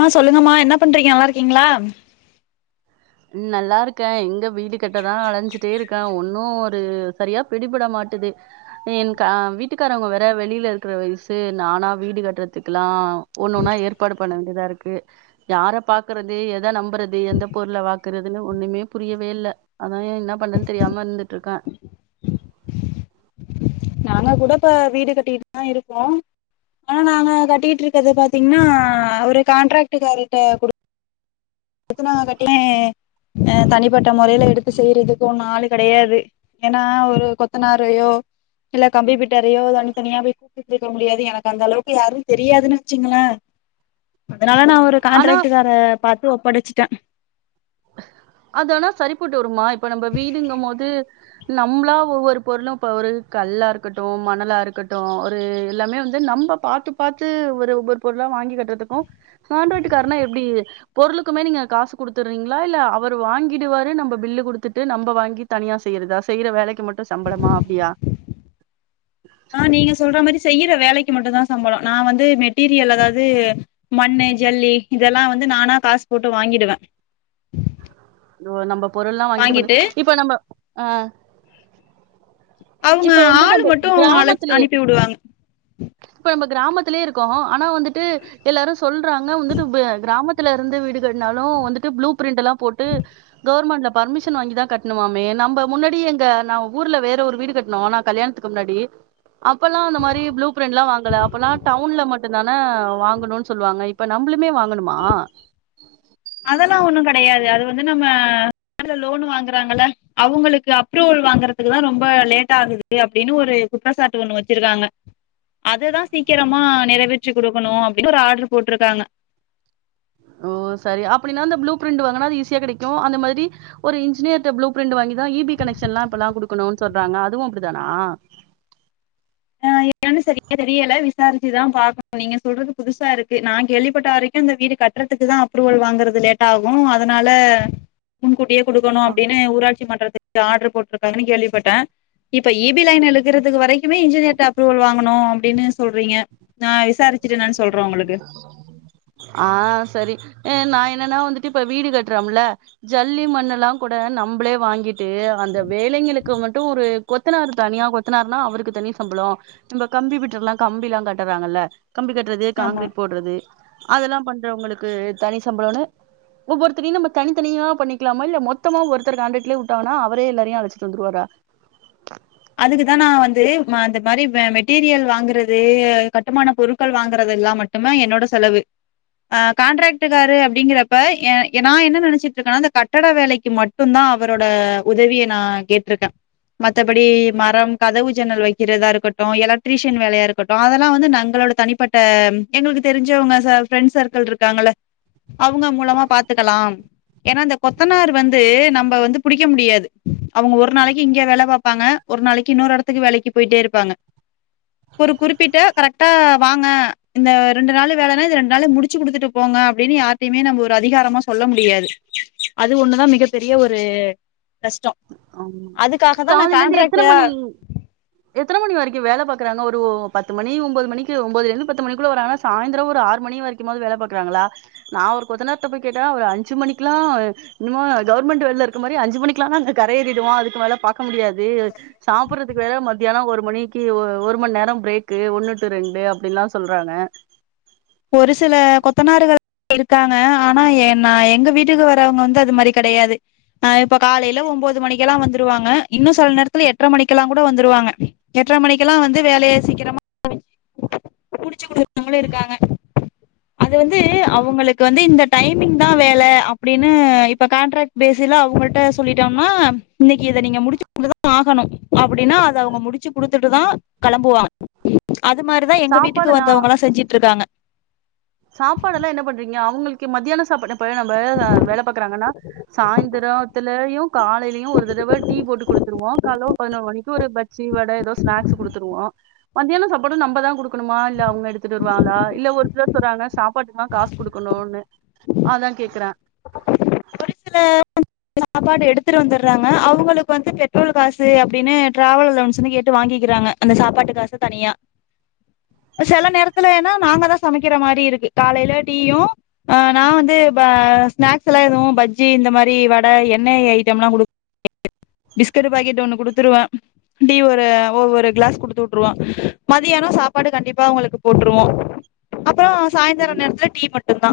ஆ சொல்லுங்கமா என்ன பண்றீங்க நல்லா இருக்கீங்ளா ம் நல்லாருக்கே எங்க வீடு கட்டதா அழஞ்சிட்டே இருக்கே ஒன்னு ஒரு சரியா பிடிபட மாட்டுது என் க வீட்டுக்காரவங்க வேற வெளில இருக்ற வயசு நானா வீடு கட்டுறதுக்ல்லா ஒண்னொன்னா ஏற்பாடு பண்ண வேண்டியதா இருக்கு யார பாக்குறது எத நம்புறது எந்த பொருள வா குறதுன்னு ஒண்ணுமே புரியவே இல்ல அதா என்ன பண்ணனு தெரியாம இருந்துட்டு இருக்கே நாங்க கூட இப்ப வீடு கட்டிட்டுதா இருக்கோ ஆனா நாங்க கட்டிட்டு இருக்கறது பாத்தீங்ன்னா ஒரு கான்ட்ராக்டு காருட்ட குடு த்து நாங்க கட்டினே தனிப்பட்ட மொறையில எடுத்து செய்றதுக்கு ஒன்னு ஆளு கெடையாது ஏன்னா ஒரு கொத்தனாரையோ இல்ல கம்பிபிட்டறையோ தனித்தனியா போய் இருக்க முடியாது எனக்கு அந்த அளவுக்கு யாரும் தெரியாதுன்னு வச்சீங்களே அதனால நா ஒரு ஆனா கான்ட்ராக்டுக் கார பாத்து ஒப்படச்சிட்டே அதானா சரிபட்டு வருமா இப்ப நம்ப வீடுங்கும்போது நம்பளா ஒவ்வொரு பொருளு இப்போ ஒரு கல்லா இருக்கட்டு மணலா இருக்கட்டு ஒரு எல்லாமே வந்து நம்ப பாத்து பாத்து ஒரு ஒவ்வொரு பொருளா வாங்கி கட்றதுக்கு கான்ராக்டுக்கார்னா எப்டி பொருளுக்குமே நீங்க காசு குடுத்து ரிங்களா இல்ல அவரு வாங்கிடுவாரு நம்ப பில்லு குடுத்துட்டு நம்ப வாங்கி தனியா செய்றதா செய்யுர வேலைக்கி மட் சம்பளமா அப்டியா ஆ நீங்க சொல்ற மாரி செய்யுற வேலைக்கி மட்டும்தா சம்பளம் நா வந்து மெட்டீரியல் அதாது மண்ணு ஜல்லி இதல்லா வந்து நானா காசு போட்டு வாங்கிடுவே ஒ நம்ப பொருள்லா வாங்கிட்டு பண்ணு இப்போ நம்ப ஆ அவங்க இப்ப வந்து ஆளு நம்ப மட்டு அழச் கிராமத்துலயே அனுப்பி விடுவாங்க இப்ப நம்ப கிராமத்துலயே இருக்கோ ஆனா வந்துட்டு எல்லாரு சொல்றாங்க வந்துட்டு கிராமத் துல இருந்து வீடு கட்னாலு வந்துட்டு ப்ளூ பிரிண்ட்டல்லா போட்டு கவர்மண்ட்ல பர்மிஷன் வாங்கிதா கட்ணுமாமே நம்ப முன்னாடி எங்க நா ஊர்ல வேற ஒரு வீடு கட்னோ நா கல்யாணத்துக் க்கு முன்னாடி அப்பல்லா அந்த மாரி ப்ளூ பிரண்ட்லா வாங்கல அப்பல்லா டவுன்ல மட்டுதானே வாங்கனுனு சொல்லுவாங்க இப் இப்போ நம்பளுமே வாங்கணுமா அதெல்லா ஒண்ணு கெடையாது அது வந்து நம்ம பாங்க்ல லோனு வாங்குறாங்கள அவுங்களுக்கு அப்ரூவல் வாங்குறதுக்குதா ரொம்ப லேட்டாகுது அப்டின்னு ஒரு குற்றச்சாட்டு ஒண்ணு வச்சிருக்காங்க அதுதா சீக்கிரமா நிறைவேற்றி குடுக்கணு அப்டின்னு ஒரு ஆட்ரு போட்ருக்காங்க ஓ சரி அப்டின்னா அந்த ப்ளூ பிரிண்டு வாங்குனா அது ஈஸியா கெடைக்கு அந்த மாரி ஒரு இன்ஜினியர்ட ப்ளூ பிரிண்டு வாங்கிதா இ பி கனெக்ஷன்ல்லா இப்பல்லா குடுக்கணுனு சொல்றாங்க அதுவு அப்டிதானா என்னன்னு [inaudible] சரியா தெரியல விசாரிச்சுதா பாக்கணு நீங்க சொல்றது புதுசா இருக்கு நா கேள்விப்பட்ட வரைக்கு இந்த வீடு கட்றதுக்குதா அப் அப்ரூவல் வாங்குறது லேட்டாகு அதனால முன்கூட்டியே குடுக்கணு ஆ அப்டின்னு ஊராட்சி மன்றத் ஆட்ரு போட்ருக்காங்கன்னு கேள்விபட்டே இப்ப இ பி லைன் இழுக்குறதுக்கு வரைக்குமே இன்ஜினியர் ட அப்ரூவல் வாங்கணு அப்டின்னு சொல்றீங்க நா விசாரிச்சுட்டு எனான்னு சொல்றே உங்களுக்கு ஆ சரி நா என்னன்னா வந்துட்டு இப்ப வீடு கட்றம்ல ஜல்லி மண்ணுல்லா கூட நம்பளே வாங்கிட்டு அந்த வேலைங்களுக்கு மட்டு ஒரு கொத்தனாரு தனியா கொத்தனாருனா அவருக்கு தனி சம்பளோ நம்ப கம்பி விட்டுருலா கம்பிலா கட்டறாங்கல்ல கம்பி கட்றது ஆமா காங்கிரெட் போட்றது அதெல்லா பண்றவங்களுக்கு தனி சம்பளனுனு ஒவ்வொருத்தரயு நம்ப தனித்தனியா பண்ணிக்கலாமா இல்ல மொத்தமா ஒருத்தர் கான்டேட்லயே உட்டாங்கனா அவரே எல்லாரையு அழச்சிட்டு வந்துருவாரா அதுக்குதா நா வந்து அந்த மாரி மெட்டீரியல் வாங்குறது கட்டுமான பொருட்கள் வாங்கறது எல்லா மட் டடும்தா என்னோட செலவு அ கான்ட்ராக்டுக்காரு அப்டிங்கறப்ப எ நா என்ன நெனச்சிட்டு இருக்கனா இந்த கட்டட வேலக்கி மட் மட்டும்தா அவரோட உதவிய நா கேட்ருக்கே மத்த அப்படி மரம் கதவு ஜன்னல் வக்கிறதா இருக்கட்டு எலக்ட்ரீஷன் வேலயா இருக்கட்டு அதெல்லா வந்து நங்களோட தனிப்பட் ட எங்களுக்கு தெரிஞ்சவுங்க ஃப்ரெண்ட்ஸ் சர்க்கள் இருக்காங்ல அவுங்க மூலமா பாத்துக்கலாம் ஏனா இந்த கொத்தனார் வந்து நம்ப வந்து புடிக்க முடியாது அவுங்க ஒரு நாளைக்கி இங்க வேல பாப் இருப்பாங்க ஒரு நாளைக்கு இன்னொரு எடத்துக்கு வேலைக்கு போயிட்டே இருப்பாங்க ஒரு குறிப்பிட்ட கரெக்ட்டா வாங்க இந்த ரெண்டு நாளு வேலைன்னா இது ரெண்டு நாள்ல முடிச்சு குடுத்துட்டு போங்க அப்பிடின்னு யார் எப்பயுமே நம்ம ஒரு அதிகாரமா சொல்ல முடியாது அது ஒண்ணுதா மிகப்பெரிய ஒரு கஷ்டோ அதுக்காக தா நா லைலருந்து எத்தன கான்ட்ராக்டா மணி எத்தன மணி வரைக்கு வேல பாக்குறாங்க ஒரு ஒ பத்து மணி ஒம்போது மணிக்கு ஒம்போதுலருந்து பத்து மணிக்குள்ள வராங்கா சாய்ந்திர ஒரு ஆறு மணி வரைக் வது வேல பாக்கறாங்களா நா ஒரு கொத்தனார்ட்ட போய் கேட்டா அவர் ஒரு அஞ்சு மணிக்குல்லா என்னமோ கவர்மெண்ட் வேல்ல இருக்கிற மாரி அஞ்சு மணிக்குல்லா நாங்க கர ஏறிடுவோ அதுக்கு மேலப் பாக்க முடியாது சாப்புட்றதுக்கு வேற மத்தியானோ ஒரு மணிக்கு ஒ ஒரு மண் நேரம் பிரேக்கு ஒண்ணு டூ ரெண்டு அப்பிடின்ல்லா சொல்றாங்க ஒரு சில கொத்தனாருகள் இருக்காங்க ஆனா எ ந எங்க வீட்டுக்கு வரவங்க வந்து அது மாரி கெடையாது ஆ இப்ப காலைல ஒம்போது மணிக்கெல்லா வந்துருவாங்க இன்னு செல நேரத்துல எட்டர மணிக்கு எல்லா கூட வந்துருவாங்க எட்டர மணிக்கெல்லா வந்து வேலைய சீக்கிரமா முடிச்சு [inaudible] முடிச்சு குடுக்கறவங்களு இருக்காங்க அது வந்து அவங்களுக்கு வந்து இந்த டைமிங் தான் வேல அப்பிடின்னு இப்ப கான்ட்ராக்ட் பேசிலா அவுங்கள்ட்ட சொல்லிட்டோம்னா இன்னக்கி இத நீங்க முடிச்சு குடுத்து தா ஆகணு அப்பிடின்னா அத அவுங்க முடிச் வெச்சு குடுத்துட்டு தா கெளம்புவா அது மாரி தா எங்க வீட்டுக்கு சாப்பாடெல்லா வந்தவங்கெல்லா செஞ்சிட்ருக்காங்க சாப்பாடெல்லா என்ன பண்றீங்க அவுங்களுக்கு மத்தியான சாப்பாடு இப்போ நம்ப அ வேலப் பாக்கறாங்கன்னா சாயந்துரோத்திலயு காலையிலயூ ஒரு தடவ டீ போட்டு குடுத்துருவ்வோ கால்லோ ஒரு பதினொரு மணிக்கு ஒரு பஜ்ஜி வட ஏதோ ஸ்நாக்ஸ் குடுத்துருவோ மத்தியானோ சாப்பாடு நம்ப தா குடுக்கணுமா இல்ல அவுங்க எடுத்துட்டு வருவாங்களா இல்ல ஒரு சிலர் சொல்றாங்கா சாப் ட்னுமா காசு குடுக்கணுன்னு அதா கேக்குறே ஒரு சில சாப்பாடு எடுத்துட்டு வந்தறாங்க அவுங்களுக்கு வந்து பெட்ரோல் காசு அப்பிடின்னு ட்ராவல் அலோவன்ஸ்ன் கேட்டு வாங்கிக்கிறாங்க அந்த சாப்பாட்டு காசு தனியா செல நேரத்துல ஏனா நாங்க தா சமைக்கிற மாரி இருக்கு காலைல டீயு ஆ நா வந்து இப்ப ஸ்நாக்ஸ் எல்லா எதுவு பஜ் ஜி இந்த மாதிரி வட எண்ணெய் ஐட்டம் எல்லா குடுக் [inaudible] பிஸ்கட்டு பாக்கெட் ஒண்ணு குடுத்துருவே டீ ஒரு ஒவ்வொரு கிளாஸ் குடுத்து வுட்டுருவோ மதியானம் சாப்பாடு கண்டிப்பா அவுங்களுக்கு போட்டுருவோ அப்புறோ சாயந்தர நேரத்துல டீ மட்டுந் தா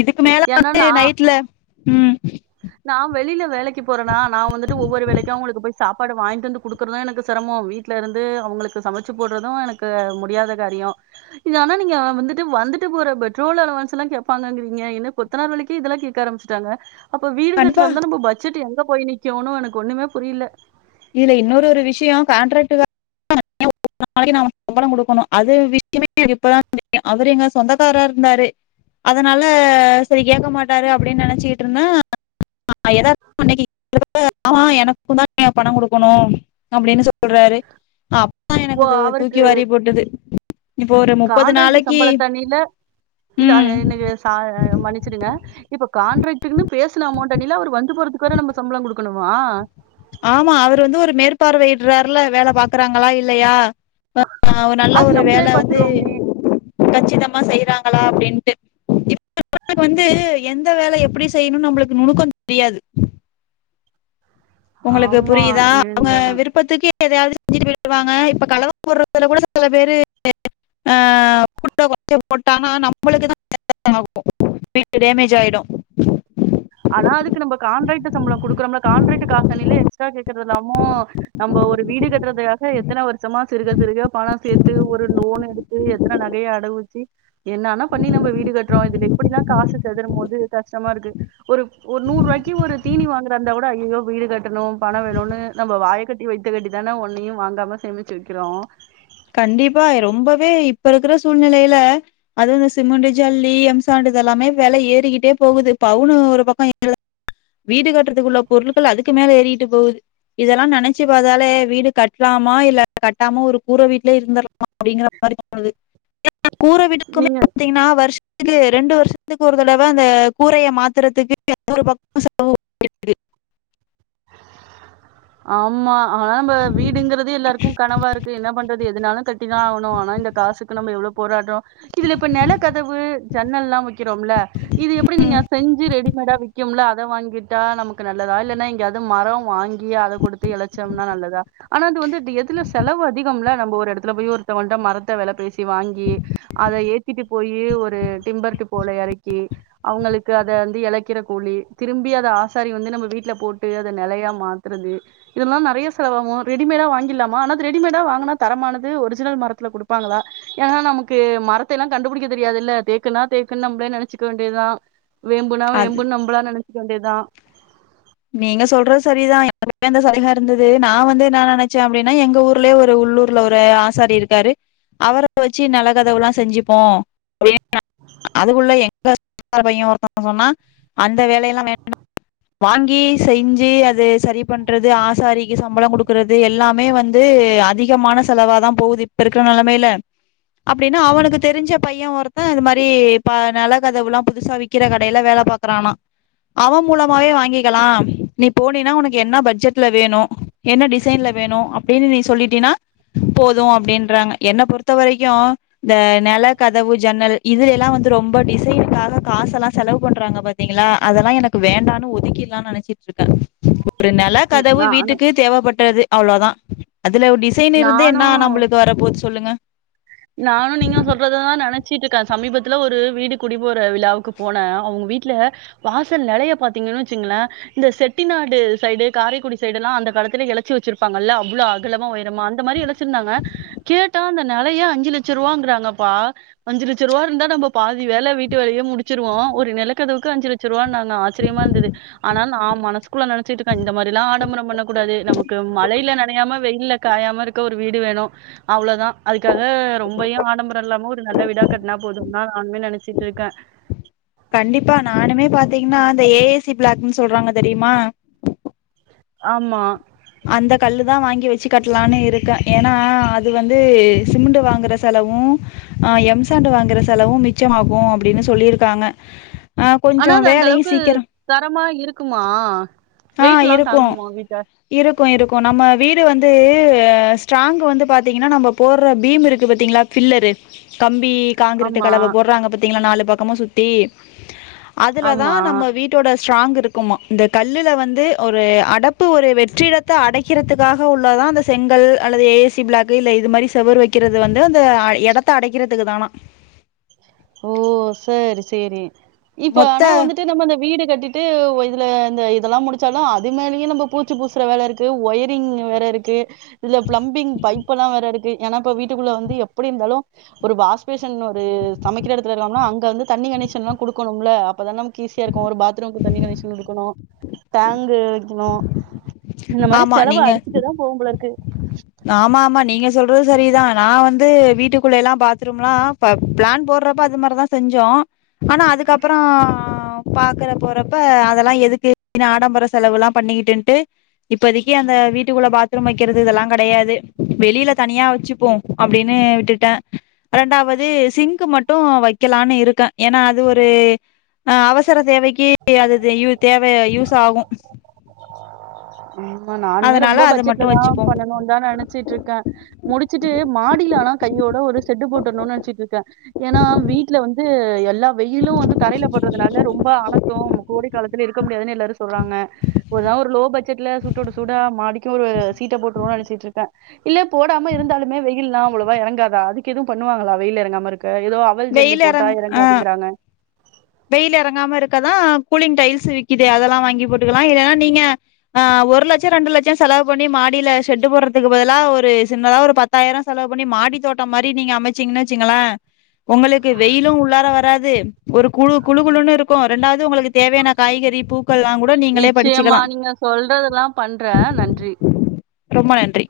இதுக்கு மேல ஏன்னா வந்து நா நைட்ல ம் நா வெளில வேலைக்கு போறனா நா வந்துட்டு ஒவ்வொரு வேலைக்கு அவுங்களுக்கு போய் சாப்பாடு வாங்கிட்டு வந்து குடுக்குற்லா எனக்கு செரமமோ வீட்ல இருந்து அவுங்களுக்கு சமச்சு போடுறதூ எனக்கு முடியாத காரியோ இது ஆனா நீங்க அ வந்துட்டு வந்துட்டு போற பெட்ரோல் அளவன்ஸ்ல்லா கேப்பாங்கிறீங்க என்ன கொ த்தனார் வேலைக்கி இதெல்லா கேக்க ஆரம்பிச்சிட்டாங்க அப்போ வீடு கண்டிப்பா கட்றதாருந்தா நம்ம பட்ஜெட் எங்க போய் நிக்கூனு எனக்கு ஒண்ணுமே புரியல இதுல இன்னொரு ஒரு விஷயோ கான்ட்ராக்ட் கார பு ஆல்ரெடி நா சம்பளோ கொடுக்கனோ அது விஷ் யமே இப்ப தா தெரியூ அவரு எங்க சொந்தக்காரரா இரூந்தாரு அதனால சரி கேக்க மாட்டாரு அப்பிடின்னு நெனச்சக்கிட்டு இருந்தோ ஹ் நா யதார்த்தமா அன்னிக்கி கேக்குறப்ப ஆமா எனக்குந் தா நீங் பணம் குடுக்கணும் அப்டின்னு சொ போட்றாரு அப்ப ஓ எனக்கு தூ தூக்கி அவருக்கு வாரி போட்டுது இப்போ ஒரு முப்பது கான்ட்ராக்ட் நாளைக்கி சம்பள தண்ணில இல்ல அது இன்னக்கு சா மன்னிச்சிடுங்க இப்போ கான்ட்ராக்ட்க்குன்னு பேசுன அமௌண்ட் அடில அவர் வந்து போறதுக்கு வேற நம்ப சம்பளோ குடுக்கணுமா ஆமா அவர் வந்து ஒரு மேற்பார்வையிட்றாருல்ல வேல பாக்குறாங்களா இல்லயா ப்ப அ ஒரு நல்ல அது ஒரு நம்மளே வேல வந்து பாத்துருவோமே கச்சிதமா செய்யறாங்களா அப்டின்ட்டு [inaudible] [inaudible] வந்து எந்த வேல எப்டி செய்யணும்னு நம்மளுக்கு நுணுக்க தெரியாது உங்களுக்கு ஆமா புரியுதா அவங்க இருந்தாலு விருப்பத்துக்கே எதையாவது செஞ்சுட்டு போயிடுவாங்க இப்ப கலவ போடுறதுல கூட சில பேரு ஆ கூட்ட கொஞ்ச போட்டானா நம்மளுக்கு தா [inaudible] ஆகு வீட்டு டேமேஜ் ஆயிடும் ஆனா அதுக்கு நம்ப காண்ட்ராக்ட்டு சம்பளம் குடுக்கிறோம்ல காண்ட்ராக்ட் காசனிலே எக்ஸ்ட்ரா கேக்குறது இல்லாமோ நம்போ ஒரு வீடு கட்டுறதுக்காக எத் எத்தன வருஷமா சிறுக சிறுக பண சேர்த்து ஒரு லோன் எடுத்து எத்தன நகைய அடகு வச்சு என்னனா பண்ணி நம்ப வீடு கட்றோ இதுல இப்படிலா காசு செதறும் போது கஷ்டமா இருக்கு ஒரு ஒரு நூறுவாக்கி ஒரு தீனி வாங்கறந்தா கூட ஐய்யயோ வீடு கட்டணு பணம் வேணும்னு நம்ம வாயைக் கட்டி வைத்த கட்டி தானே ஒன்னையு வாங்காம சேமிச்சு வைக்கிறோ கண்டிப்பா ரொம்பவே இப்ப இருக்கிற சூழ்நிலையில அதுவு இந்த சிமெண்ட் ஜல்லி எம் சாண்ட் இத எல்லாமே வெல ஏறிக்கிட்டே போகுது பவுனு ஒரு பக்கோ [inaudible] வீடு கட்டுறதுக்குள்ள பொருட்கள் அதுக்கு மேல ஏறிட்டு போகுது இதெல்லா நெனச்சு பாத்தாலே வீடு கட்டலாமா இல்ல கட்டாம ஒரு கூற வீட்டுலய இருந்தர்லா அப்படிங்கற மாரி தோணுது எனா கூற வீடுக்குமே நீங்க [inaudible] பாத்தீங்கன்னா வருஷத்து ரெண்டு வருஷத்துக்கு ஒரு தடவ அந்த கூரைய மாத்தறத்துக்கு ஒரு பக் [inaudible] ஆமா ஆனா நம்ம வீடுங்கறது எல்லாருக்கு கனவா இருக்கு என்ன பண்றது எதுனாலும் கட்டிதா ஆவணு ஆனா இந்த காசுக்கு நம்ம எவ்ளோப் தன போராட்டோ இதுல இப்ப நெல கதவு ஜன்னல்லா வக்கிறோம்ல இது எப்டி நீங்க செஞ்சு ரெடிமேடா விக்கும்ல அத வாங்கிட்டா நமக்கு நல்லதா இல்லன்னா இங்க அது மரம் வாங்கி இங்க அத குடுத்து எழச்சோம்னா நல்லதா ஆனா அது வந்து எப்டி எதுல செலவு அதிகம்ல நம்ம ஒரு எடத்துல போய் ஒருத்தவன்ட மரத்த வெல பேசி தி வாங்கி அத ஏத்திட்டு போயி ஒரு டிம்பர்டி போல எறக்கி அவங்களுக்கு அத வந்து இழக்கிற கூழி திரும்பி அத ஆசாரி வந்து நம்ம வீட்டுல போட்டு அத நெலையா மாத் திறந்து இதெல்லா நெறைய செலவாவு ரெடிமேடா வாங்கிலாமா ஆனா அது ரெடிமேடா வாங்குனா தரமானது ஒரிஜினல் மரத்துல குடுப்பாங்களா ஏன்னா நமக்கு மரத்தை எல்லா கண்டுபிடிக்க தெரியாதுல்ல தேக்குனா தேக்குன்னு நம்பளே நெனச்சுக்க வேண்டியதுதா வேம்புனா அது வேம்புன்னு நம்மள நனைச்சக்க வேண்டியதுதா நீங்க சொல்றது சரிதா எனக்கு அந்த சலுகா இருந்தது நா வந்து என்ன நினைச்சே அப்படின்னா எங்க ஊர்லேயே ஒரு உள்ளூர் பக்கத்துல ஒரு ஆசாரி இருக்காரு அவர வச்சு நல்ல கதவுல்லா செஞ்சுப்போ [inaudible] அதுக்குள்ள எங்க சொந்தக்கார பையன் ஒருத்த சொன்னா ஒருத்தங்க சொன்னா அந்த வேலையெல்லா வேண்டா வாங்கி செஞ்சி அது சரி பண்றது ஆசாரிக்கு சம்பளம் குடுக்குறது எல்லாமே வந்து அதிக முக்கியமான செலவா தா போகுது இப்ப இருக்கிற நெலமையில அப்படின்னா அவனுக்கு தெரிஞ்ச பையன் ஒருத்த அது மாரி ப நெல கதவுல்லா புதுசா விறக்கிற கடையில வேல பாக் [unintelligible] அவ மூலமாவே வாங்கி கிக்கலா நீ போனீனா உனக்கு என்ன பட்ஜெட்ல வேணு என்ன டிசைன்ல வேணு அப்படின்னு நீ சொல்லிட்டீனா போது அப்படின்றாங்க என்னை பொறுத்த வரைக்கும் இந்த நெல கதவு ஜன்னல் இதுல எல்லா வந்து ரொம்ப டிசைனுக்காக காசு எல்லா செலவு பண்றாங்க பாத்தீங்களா அதெல்லா எனக்கு வேண்டானு ஒதுக்கி லா நினைச்சிட்ருக்கே ஒரு நெல கதவு நானு வீட்டுக்கு தேவைப்பட்டது அவ்ளோதா அதுல டிசைன் இருந்து என்னா நானு நம்மளுக்கு வர போது சொல்லுங்க நானு நீங்க சொல்றத தா நெனச்சிட்ருக்கே சமீபத்துல ஒரு வீடு குடி போற விழாவுக்கு போனே அவங்க வீட்டுல வாசல் நெலைய பாத்தீங்கன்னு வச்சிங்களே இந்த செட்டிநாடு சைடு காரைக்குடி சைடு எல்லா அந்த காலத்துல எலச்சு வச்சிருப்பாங்கள அவ்ளோ அகலமா உயரமா அந்த மாரி எலச் வெச்சிருந்தாங்க கேட்டா அந்த நெலைய அஞ்சு லட்ச ரூவாங்கறாங்கப்பா அஞ்சு லட்ச ரூவா இருந்தா நம்ம பாதி வேல வீட்டு வேலையே முடிச்சிடுவோ ஒரு நெலக்கதவுக்கு அஞ்சு லட்ச் லட்ச ரூபாய் நா ஆச்சரியமா இருந்தது ஆனா நா மனசுக் குள்ள நெனைச்சிட்டுருக்க இந்த மாரிலா ஆடம்பரம் பண்ணக்கூடாது நமக்கு மழையில நனையாப வெயில்ல காயாமருக்க ஒரு வீடு வேணு அவ்ளோதா அதுக்காக ரொம்பையு ஆடம்பர இல்லாம ஒரு நல்ல வீடா கட்னா போதும்தா நானுமே நெனைச்சிட்ருக்க கண்டிப்பா நானுமே பாத்தீங்கன்னா அந்த ஏ ஐ சி பிளாக்ன்னு சொல்றாங்க தெரியுமா ஆமா அந்த கல்லுதா வாங்கி வச்சி கட்லானு இருக்க ஏன்னா அது வந்து சிமிண்டு வாங்குற செலவும் ஆ எம்சாண்டு வாங்குற செலவு மிச்சமாகு அப்டின்னு சொல்லியிருக்காங்க ஆ ஆனா கொஞ்சோ அது அந்த வேலையு அளவுக்கு சீக்கரோ தரமா இருக்குமா வெயிட்லா தாங்குமா வீட்ட இருக்கும் இருக்கும் நம்ம வீடு வந்து ஸ்ட்ராங்க் வந்து பாத்தீங்கன்னா நம்ம போடுற பீம் இருக்கு பாத்தீங்களா ஃபில்லரு கம்பி கான்கிரீட்டு் ஆமா, கலவ போட்றாங்க பாத்தீங்களா நாலு பக்கமு சுத்தி அதுலதா ஆமா. நம்ம வீட் டோட ஸ்ட்ராங் இருக்குமா இந்த கல் கல்லுல வந்து ஒரு அடப்பு ஒரு வெற்றிடத்த அடைக்கிறதுக்காக உள்ளதா அந்த செங்கல் அல்லது ஏ ஐ சி பிளாக் க்கு இல்ல இது மாரி செவுர் வக்கிறது வந்து அந்த எடத்த அடைக்கறதுக்கு தானா ஓ சரி சேரி இப்ப மொத்த ஆனா வந்துட்டு நம்ம இந்த வீடு கட்டிட்டு ட்டு இதுல இந்த இதெல்லா முடிச்சாலும் அது மேலேயும் நம்ம பூச்சி பூசுற வேல இருக்கு ஒயரிங் வேற இருக்கு இதுல பிளம்பிங் பைப் எல்லா வேற இருக்கு ஏன்னா இப்ப வீட்டுக்குள்ள வந்து எப்டி இருந்தாலு ஒரு வாஷ்பேஷன் ஒரு சமைக்கிற எடத்துல இல்லாமனா அங்க வந்து தண்ணி கனெக்சன்லா குடுக்கணும்ல அப்பதா நமக்கு ஈஸியா இருக்கும் ஒரு பாத்ரூமுக்கு தண்ணி கனெக்சன் குடுக்கணு டேங்கு வக்கணு இந்த மாரி ஆமா செலவு நீங்க அடிக்கிட்டேதா போவும் போல இருக்கு ஆமா ஆமா நீங்க சொல்றது சரிதா நா வந்து வீட்டுக்குள்ளல்லா பாத்ரூம்லா இப்ப பிளான் போடுறப்ப அது மாரிதா செஞ்சோ ஆனா அதுக்கப்புற பாக்கற போறப்ப அதெல்லா எதுக்கு ஆடம்பர செலவுலா பண்ணிக்கிட்டுன்ட்டு இப்பதிக்கி அந்த வீட்டுக்குள்ள பாத்ரூம் வக்கிறது இதெல்லா கெடையாது வெளியில தனியா வச்சிப்போ அப்படின்னு விட்டுட்ட ரெண்டாவது சிங்க்கு மட்டு வக்கலானு இருக்க ஏன்னா அது ஒரு ஆ அவசர தேவைக்கி அது இது யூ தேவ யூஸ் ஆகு ஆமா நானுமே அதனால ரொம்ப அது பட்ஜெட்ல மட்டும் தா வச்சுப்போம் பண்ணணுன்னு தா நெனைச்சிட்டு இரு க்க முடிச்சிட்டு மாடியில ஆனா கையோட ஒரு செட்டு போட்டுடனும்னு நெனைச்சிட்டு இருக்க ஏன்னா வீட்ல வந்து எல்லா வெயிலு வந்து தரையில பட்றதுனால ரொம்ப அணத்தும் கோடை காலத்துல இருக்க முடியாதுன்னு எல்லாரும் சொல்றாங்க ஏதாது ஒரு லோ பட் ஜெட்ல சூட்டோட சூடா மாடிக்கும் ஒரு சீட்ட போட்டுருவோன்னு நெனைச்சிட்டு இருக்க இல்ல போடாம இருந்தாலுமே வெயில்லா அவ்வளவா எறங்காதா அதுக்கு எதுவு பண்ணுவாங்களா வெயில் எறங்காம இருக்க ஏதோ எவர் ஜல்லி வெயில் போட்டா இறங் ஆஹ் எறங்காதுங்கறாங்க வெயில் ஈறங்காம இருக்கதா கூலிங் டைல்ஸ் விக்கிதே அதெல்லா வாங்கி போட்டுக்கலா இல்லன்னா நீங்க ஆ ஒரு லட்ச ரெண்டு லட்ச செலவு பண்ணி மாடியில ஷெட்டு போட்றதுக்கு பதிலா ஒரு சின்னதா ஒரு பத் பத்தாயிர செலவு பண்ணி மாடி தோட்டம் மாரி நீங்க அமைச்சீங்கன்னு வச்சிங்கள உங்களுக்கு வெயிலு உள்ளார வராது ஒரு குழு குழு குழுன்னு இருக்கும் ரெண்டாவது உங்களுக்கு தேவையான காய்கறி பூக்கள்லா கூட நீங்களே பறிச்சிக்கலா சொல்றதெல்லா பண்ற நன்றி ரொம்ப நன்றி